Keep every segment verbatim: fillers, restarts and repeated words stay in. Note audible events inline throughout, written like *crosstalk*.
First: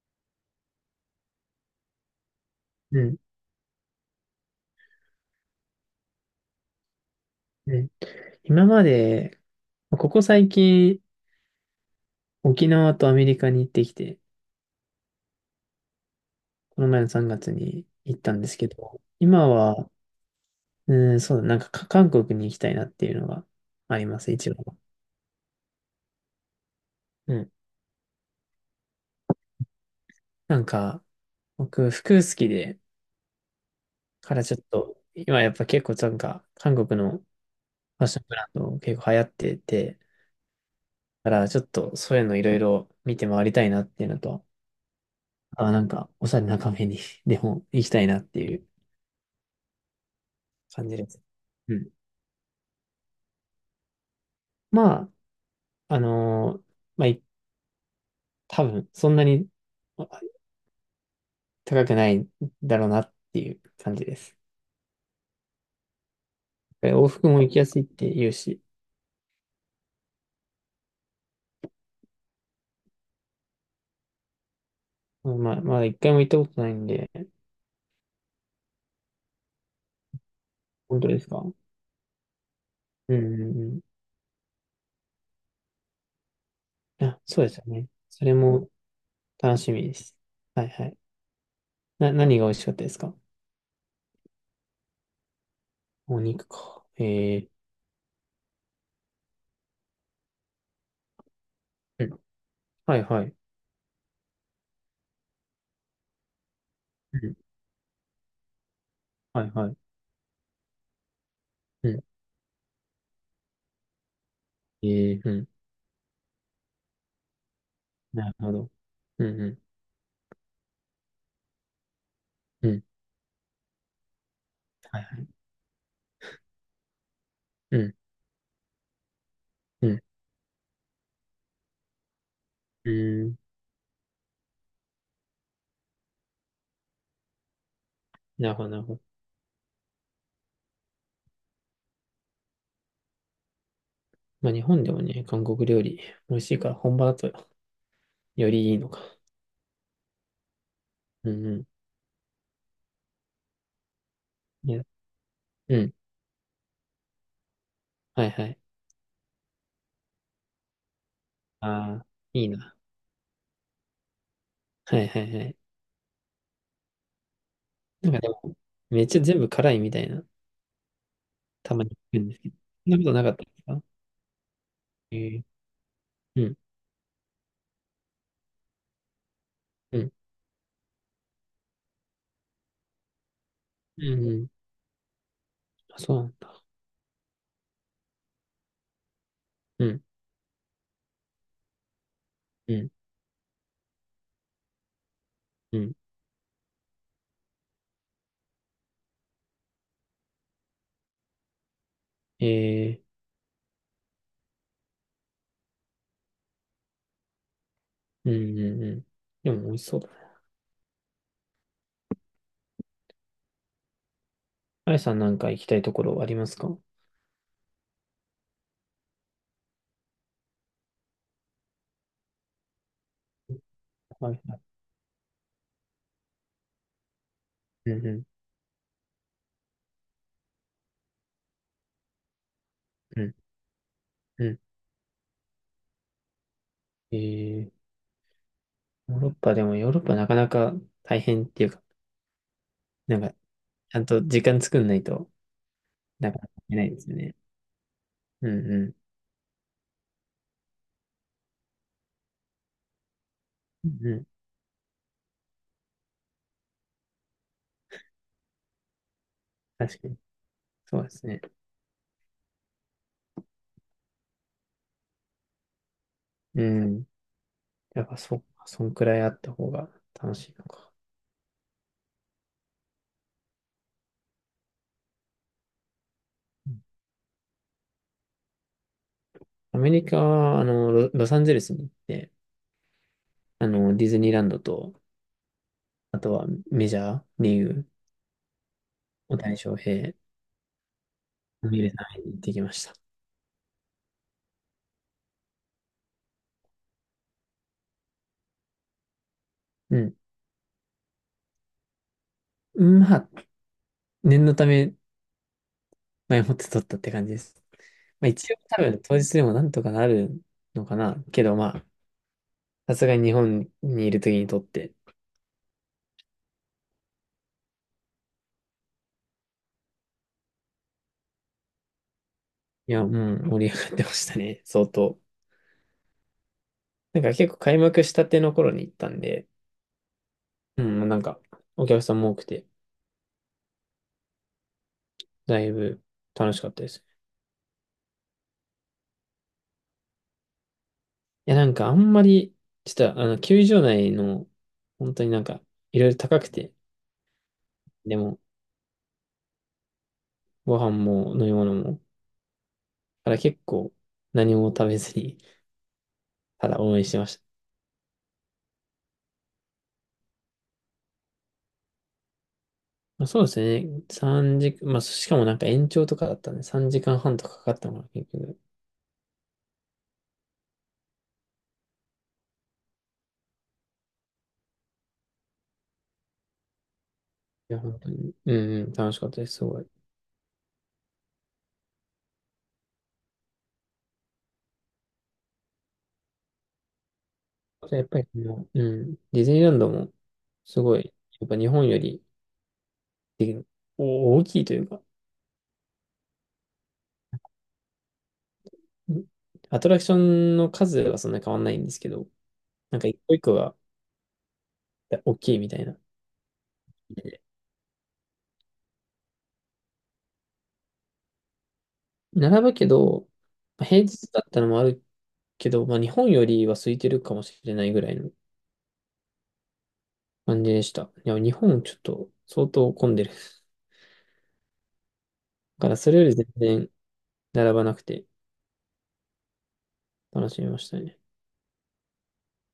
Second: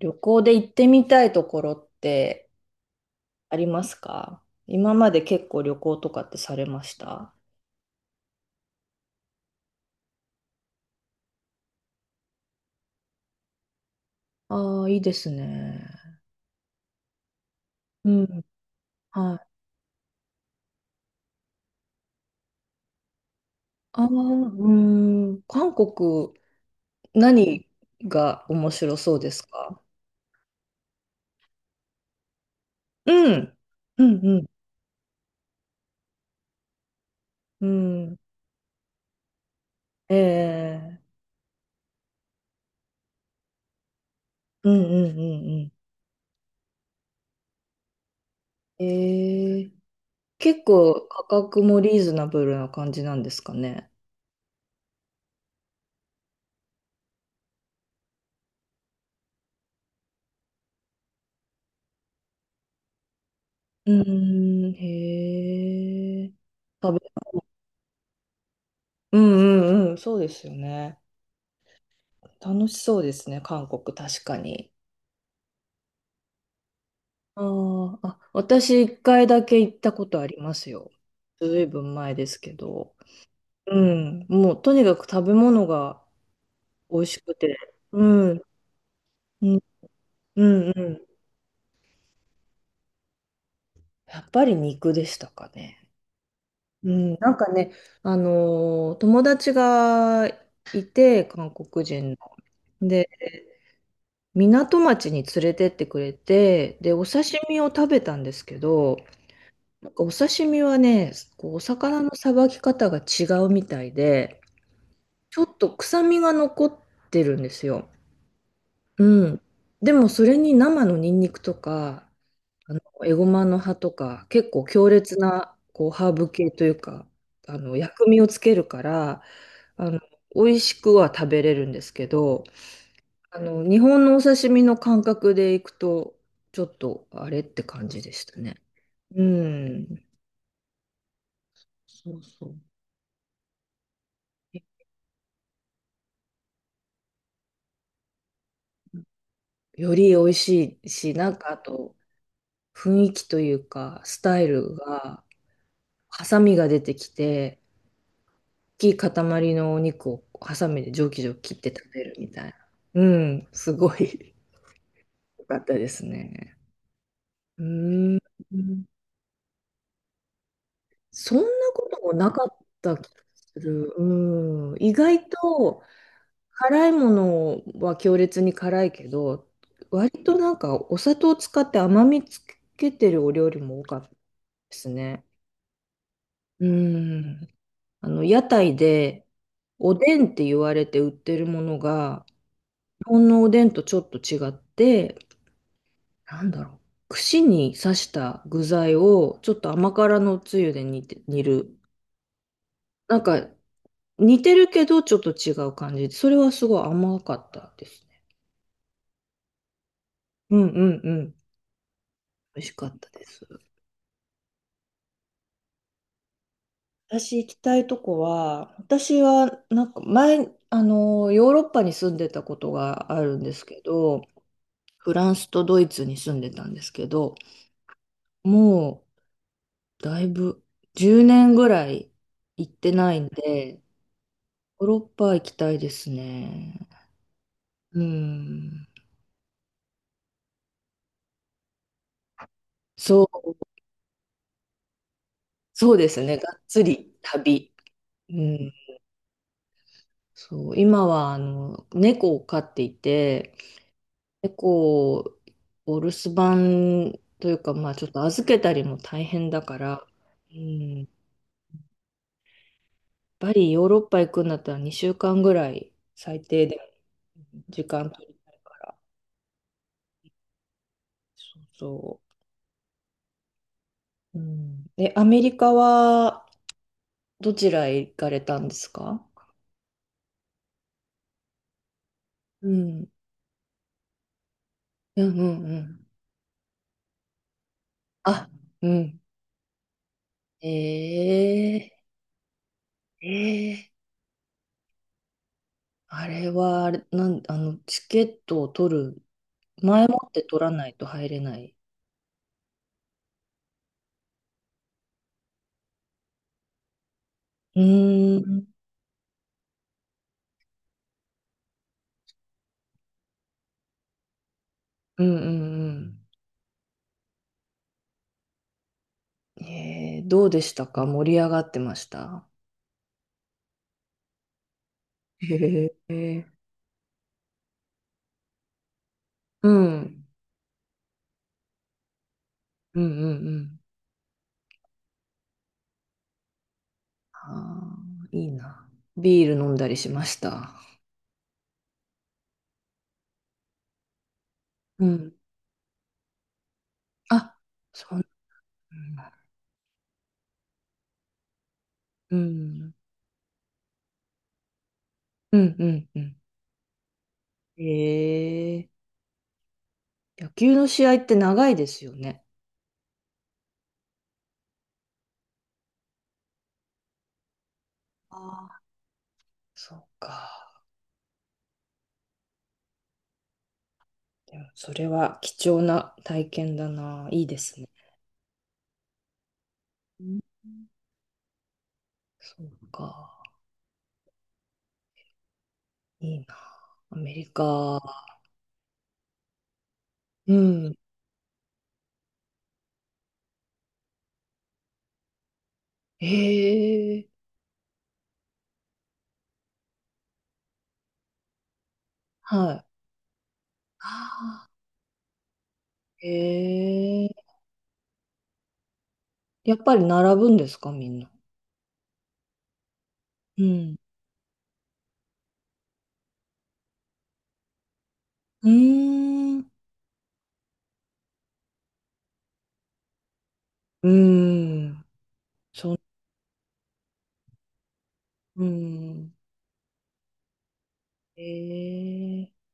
旅行で行ってみたいところってうん、ありますか？今まで結構旅行とかってされました？うん。今まで、ここ最近、沖縄とアメリカに行ってきて、ああ、いいですね。この前のさんがつにう行ったんん。ですけど、はい。今は、うん、そうだ、なんかか韓国に行きたいなっていうのがあありあ、ます、一応。うん、韓国、うん。何が面白そうですか？なんか、僕、服好きで、うん、うからんちょっと、今やっぱ結構なんか、韓国のフうァッん、ションブランド結構流行ってて、ええだからちょっとそういうのいろいろ見て回りたいなっていうのと、うん。ええうんうんうあ、んなんか、おしゃれなカフェに *laughs* でも行きたいなっていううん。ええ、結感じ構です。価格うもん、リーズナブルな感じなんですかね。まあ、あのーまあ、い多分、そんなに高くないだろうなっていうう感じです。ーん、へえ。往復も行きやすいって言うし、うんうんうん、そうですよね。楽しそうですね、韓国、確かに。まあ、まだ一回も行ったことないんで、あーあ、私一回だけ行ったことありますよ。本当ですか？ずいぶん前ですけど。うんううんん、もうとにかく食べ物が美う味ん。あ、しくそうでて。すよね。うそん、れうもん、楽しみです。うはいんうはい。ん。な、何が美味しかったですか？やっぱり肉でしたかね。お肉か。うん、なえんえ、かね、あのー友達がいて、韓国う人の。ん。はいで、はい。港町に連れてってくれて、で、おうん。刺身を食べたんですけど、はいはい。なんかお刺身はね、こうおう魚ん。のさばき方が違うみたいで、ええ、うちょん。っと臭みが残ってるんですよ。なるほど。ううん。んうん。でもそれに生のニンニクとか、うあのん。エゴマの葉とか、結構強はいは烈い。なこうハーブ系というか、あのうん。薬味をつけるから、うあん。の美味しくは食べれるんですけど、うあん。の日本のお刺身の感覚でいくと、ちょっとあれって感じでしたなるね。ほどなるほど。うん。そうそう。まあ、日本でもね、韓国料理美味しいから本場だとよりいいのか。より美味しいし、なうんんかあうと雰囲気というか、スタイん。いルや、が、うん。ハサミが出てきて、はいはい。大きい塊のお肉をハサミでジョキジョキ切って食あべあ、るみいたいいな。な。うん、すごい はいはい *laughs* は良かい。ったですね。うなんーかん、でも、めっちゃ全部辛いみたいな、そんなたまこに聞ともくんなですかけっど。そんたな気ことがなかったですすか？る。うん、意え外ー、とうん、辛いものは強烈に辛いけど、うん、割となんかお砂糖を使って甘みつけてるお料理も多かっうたでん、うん。すね。あ、そうなんだ。うん。あの、屋台で、うおん、でんって言われて売ってるものが、うん、日本のおでんとちょっと違って、うん。なんだろう。串に刺した具材を、ちょっと甘辛のつゆで煮て、煮る。えー、なんか、似てるけど、ちょっと違う感じで、それはすごい甘かったですね。うん、うん、うん。でも美味しそうだな。うんうんうん。美味しかったです。あやさんなんか行きたいところありますか？私行きたいとこは、私はなんか前、あの、ヨーロッパに住んでたことがあるんですけど、はいはい。フランスとドイツに住んでたんですけど、うん、うん、もうだいぶじゅうねんぐらい行ってないうんん、で、うん。ヨーロッパ行きたいですね。えー、うん。ヨーロッパ、でもヨーロッパなかなか大変っていうか、なんそかう、ちゃんと時間作んないと、そうですなね。かながかっいけつないですりよね。旅。ううんん。うん。そう、今はあの猫を飼っていて、うん、猫をお留守番というか、まあちょっと預けたりも大変だか確ら、かに。うん、そうやっですね。ぱりヨーロッパ行くんだったらにしゅうかんぐらい最う低でん。時やっ間ぱ取りそったいか、かそんら。くらいあった方が楽しいのか。そうそう。うん。え、アメリカはうん。どちらへ行かれたんですか？アメリカは、あの、ロ、ロサンゼルスに行って、うん。あの、ディズニーランドと、うんうんうん。あとはメジャーリーグ、あ、うん。大谷翔平を見ええるために行ってきました。ええあれは、あれ、なん、あの、チケットを取る、う前ん。もって取らないと入れない。まあ、念のため、前もって撮ったって感じです。うまあ、ー一応ん。多分当日でもなんとかなるのかな。けどまあ、さすがに日本にいる時に撮って、うんうんうん。ええ、どうでしたか？盛り上がってました？いや、もう盛り上がってましたね、相当。へえ、なんか結構開幕したての頃に行ったんで、うん。うん、なんかお客さんも多くて、うんうんうん。だいぶ楽しかったです。あーいいな。ビール飲んだりしました。いや、なんかあんまり、ちょっとあの、球場内の、う本当にん。なんか、いろいろ高くて、あ、そでうも、なんだ。ご飯も飲み物も、だうん。から結構何も食べずに、うん、うん、うん。ただ応援してました。ええ、野球の試合って長いですよね。まあ、そうですね、さんじ、まあ、しかもなんか延長とかだったんで、さんじかんはんとかかかったのか結あ局。あ、そうか。でも、それは貴重な体験だな。いいでいや、すね。本当に、うんうん、楽しかったです、すごい。うん、そうか。いいな。アメリじゃやっぱカ。りもう、うん、ディズニーランドも、うすん。ごい、やっぱ日本よりでお大きいというか、ええ、うん、アトラクションの数はそんな変わんないんですけど、はい。なんか一個一個があ大きいみたいな。ーええ、やっぱり並ぶんですか、みんな。並ぶけど、うまあん。平日だったのもあるけど、まあ日本よりは空いてるかもしれないぐらいのうーん。感じでした。いや、日本ちょっと相当混んでる。だうーん。からそれより全然並ばなくてうーん。楽しみましたね。えー、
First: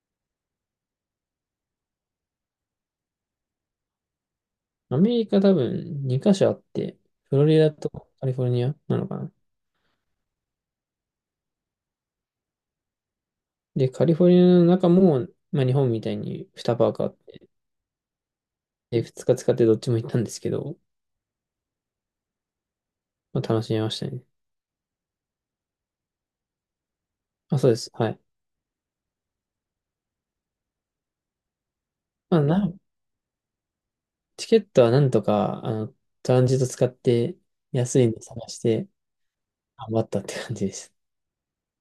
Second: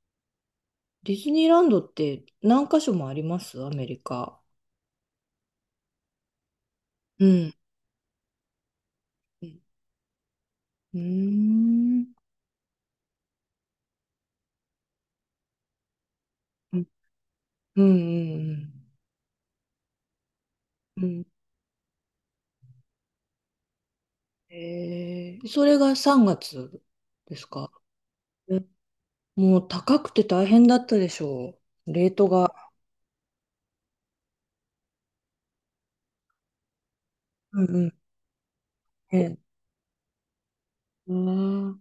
ディズニーランドって何箇所もありますアメリカ？アメリカ多分にカ所あって、うフロん。リダとカリフォルニアなのかな。うん。うーん。で、カリフォルニアの中も、まあ日本みたいににうんパークあって、うんうん。で、ふつか使ってどっちも行ったんですけど、うん、まあ楽しみましたね。えー、それがさんがつですあ、そか？うです。はい。うん、もう高くて大変だったでしょう。レートまあが。な、チケットはなんとか、あの、トランジット使ってうんうん。安いの探してええ、頑張ったって感じです。うん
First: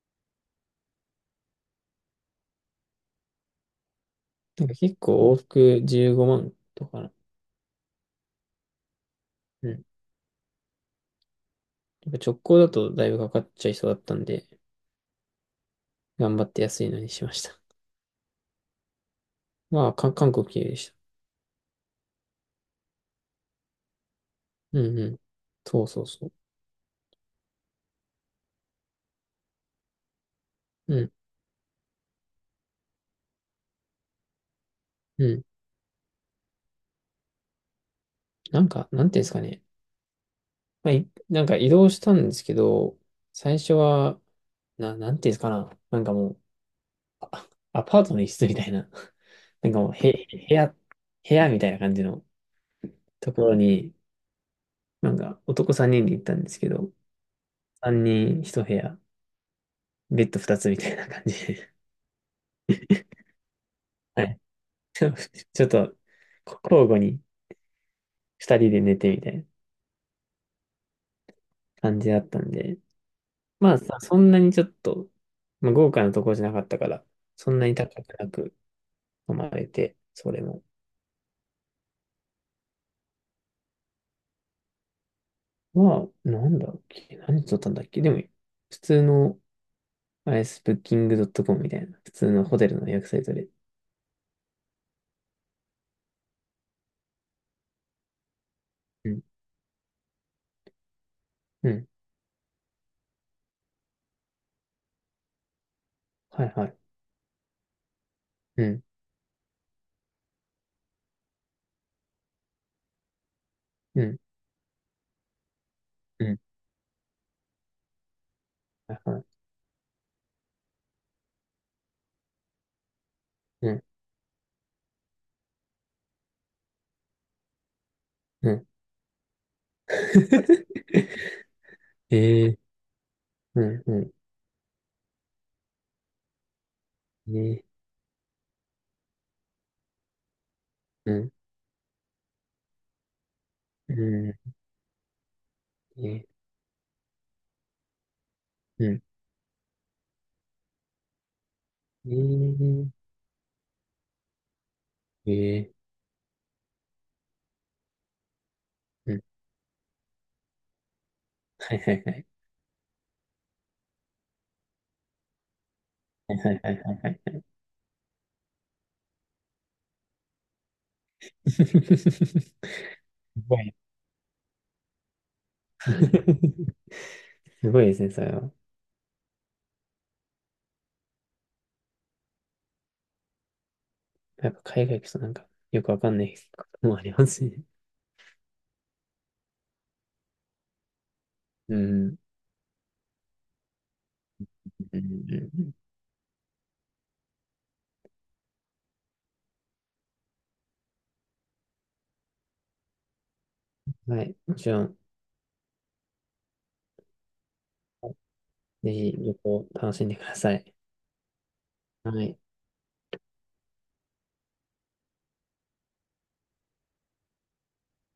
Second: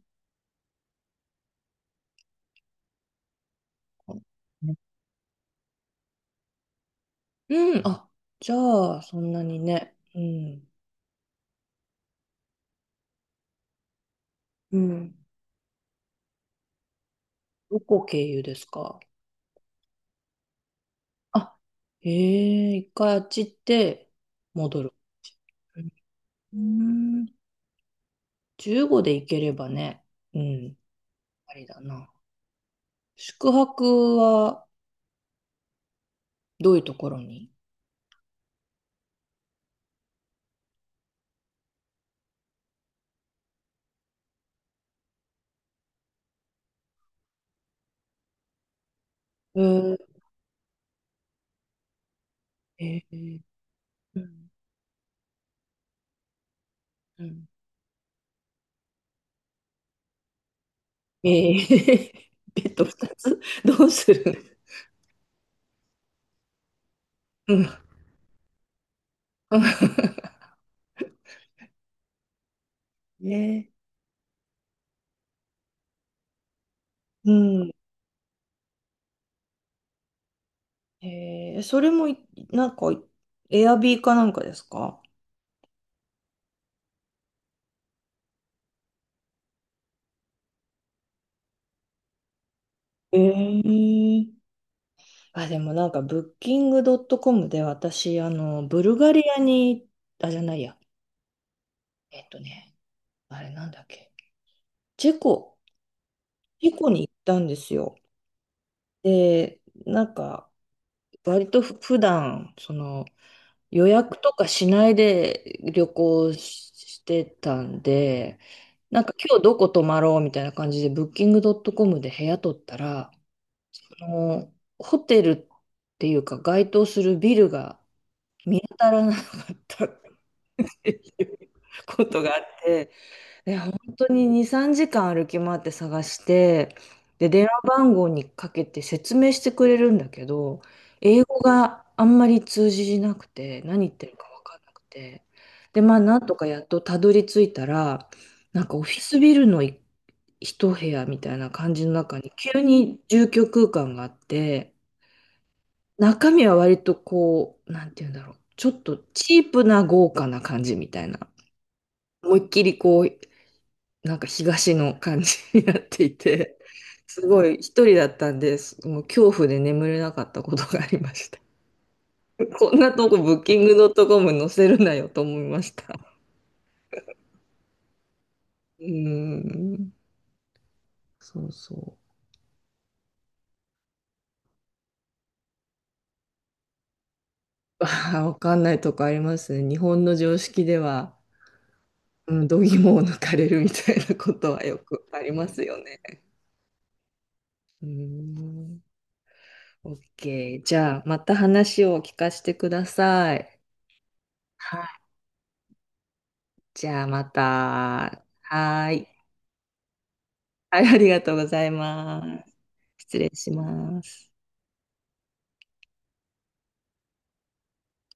なんか結構往復じゅうごまんとかな。うん。あ、じゃあ、そんなにうん。やね。うん。っぱ直行だとだいぶかかっちゃいそうだったんで、うん。頑張って安いのにしました。どこ経由ですか？まあ、か韓国経由でした。あ、へえ、一回あっち行ってう戻る。んうん。そうそうそう。うん、じゅうごで行ければね、うん、うん、ありだな。宿泊はうん。どういうところに？なんか、なんていうんですかね。まあ、いなんか移動したんですけど、最初は、な、なんていうんですかな。なんかもう、アパートの一室みたいな。え *laughs* なんかもう、ー、へ、部屋、部屋みたいな感じのえとー、ころに、うん、なんか男さんにんで行ったんですけど、うん。さんにんひと部屋、ベッドふたつみたいな感えじで。ー、*laughs* ベッドふたつどうす *laughs* る？はい。*laughs* ちょっと、交互にうん。ふたりで寝てみたいな *laughs* 感じだったんで、ね、まあさ、そんなにちょっと、まあ、豪華なとこじゃなかったから、うそんなん。に高くなく飲まれて、それも。えー、それもい、なんか、エアビーかなんかですか？まあ、なんだっけ、何取ったんだっけ、でも、普通の、あれです、ブッキングドットコムみたいな、普通のホテルの予約サえイトで。ー、あ、でもなんか、ブッキングドットコムで私、あの、ブルうガリん、アに、あ、じゃないや。うん、えっとね、あれなんだっけ。チェコ、はいはチェい、コに行ったんですよ。うん、で、なんか、割とふ普段、その、予う約ん、とかしないで旅う行しん、してたんで、はいなんかはい、今日どこ泊まろうみたいな感じで、ブッキングドットコムで部屋取ったら、うん、その、ホテルっていうか、該当するビルがう見ん。当たらなかった*laughs* ことがあっええ、て、で、うん、本当うにに、さんじかん歩き回って探して、で、ん、電話ええ、番号にかけて説明してくれるんだけど、う英ん、語があんまり通じなくて、何言っうてるかん、分かんなくて、で、まあ、えなえ、んとかやっとたどり着いたら、なんかオうフィん、スビルのい一部屋みたいな感じの中に急えに住居空間があって、えええ、中身は割とこう、なんて言うんだろう、ちょっとうん、チープな豪華な感じみたいな。はいはいはい、思いっきりこう、なんか東の感じになっていはいはて、いはいはい *laughs* はすい。ごい一人だったんです。もう恐怖で眠れなかったことがありました。*laughs* す *laughs* こんなとこブッキごングい。ドットコム載せるなよと思いました。*laughs* すごいですね、それは。*laughs* うーん、そうそやっぱ海外行くとなんか、よくわかんない *laughs* こともありますね。う。ああ、わかんないとこありますね。日本の常識では、うん。うんうん、度肝を抜かれるみたいなことはようんくありうますん。よね。うーん、OK。じゃあ、また話を聞かせてください。はい。もちろはん、い、じゃあまた。はぜーひい。旅行楽しんでください。はい、ありがとうございはい。ます。失礼します。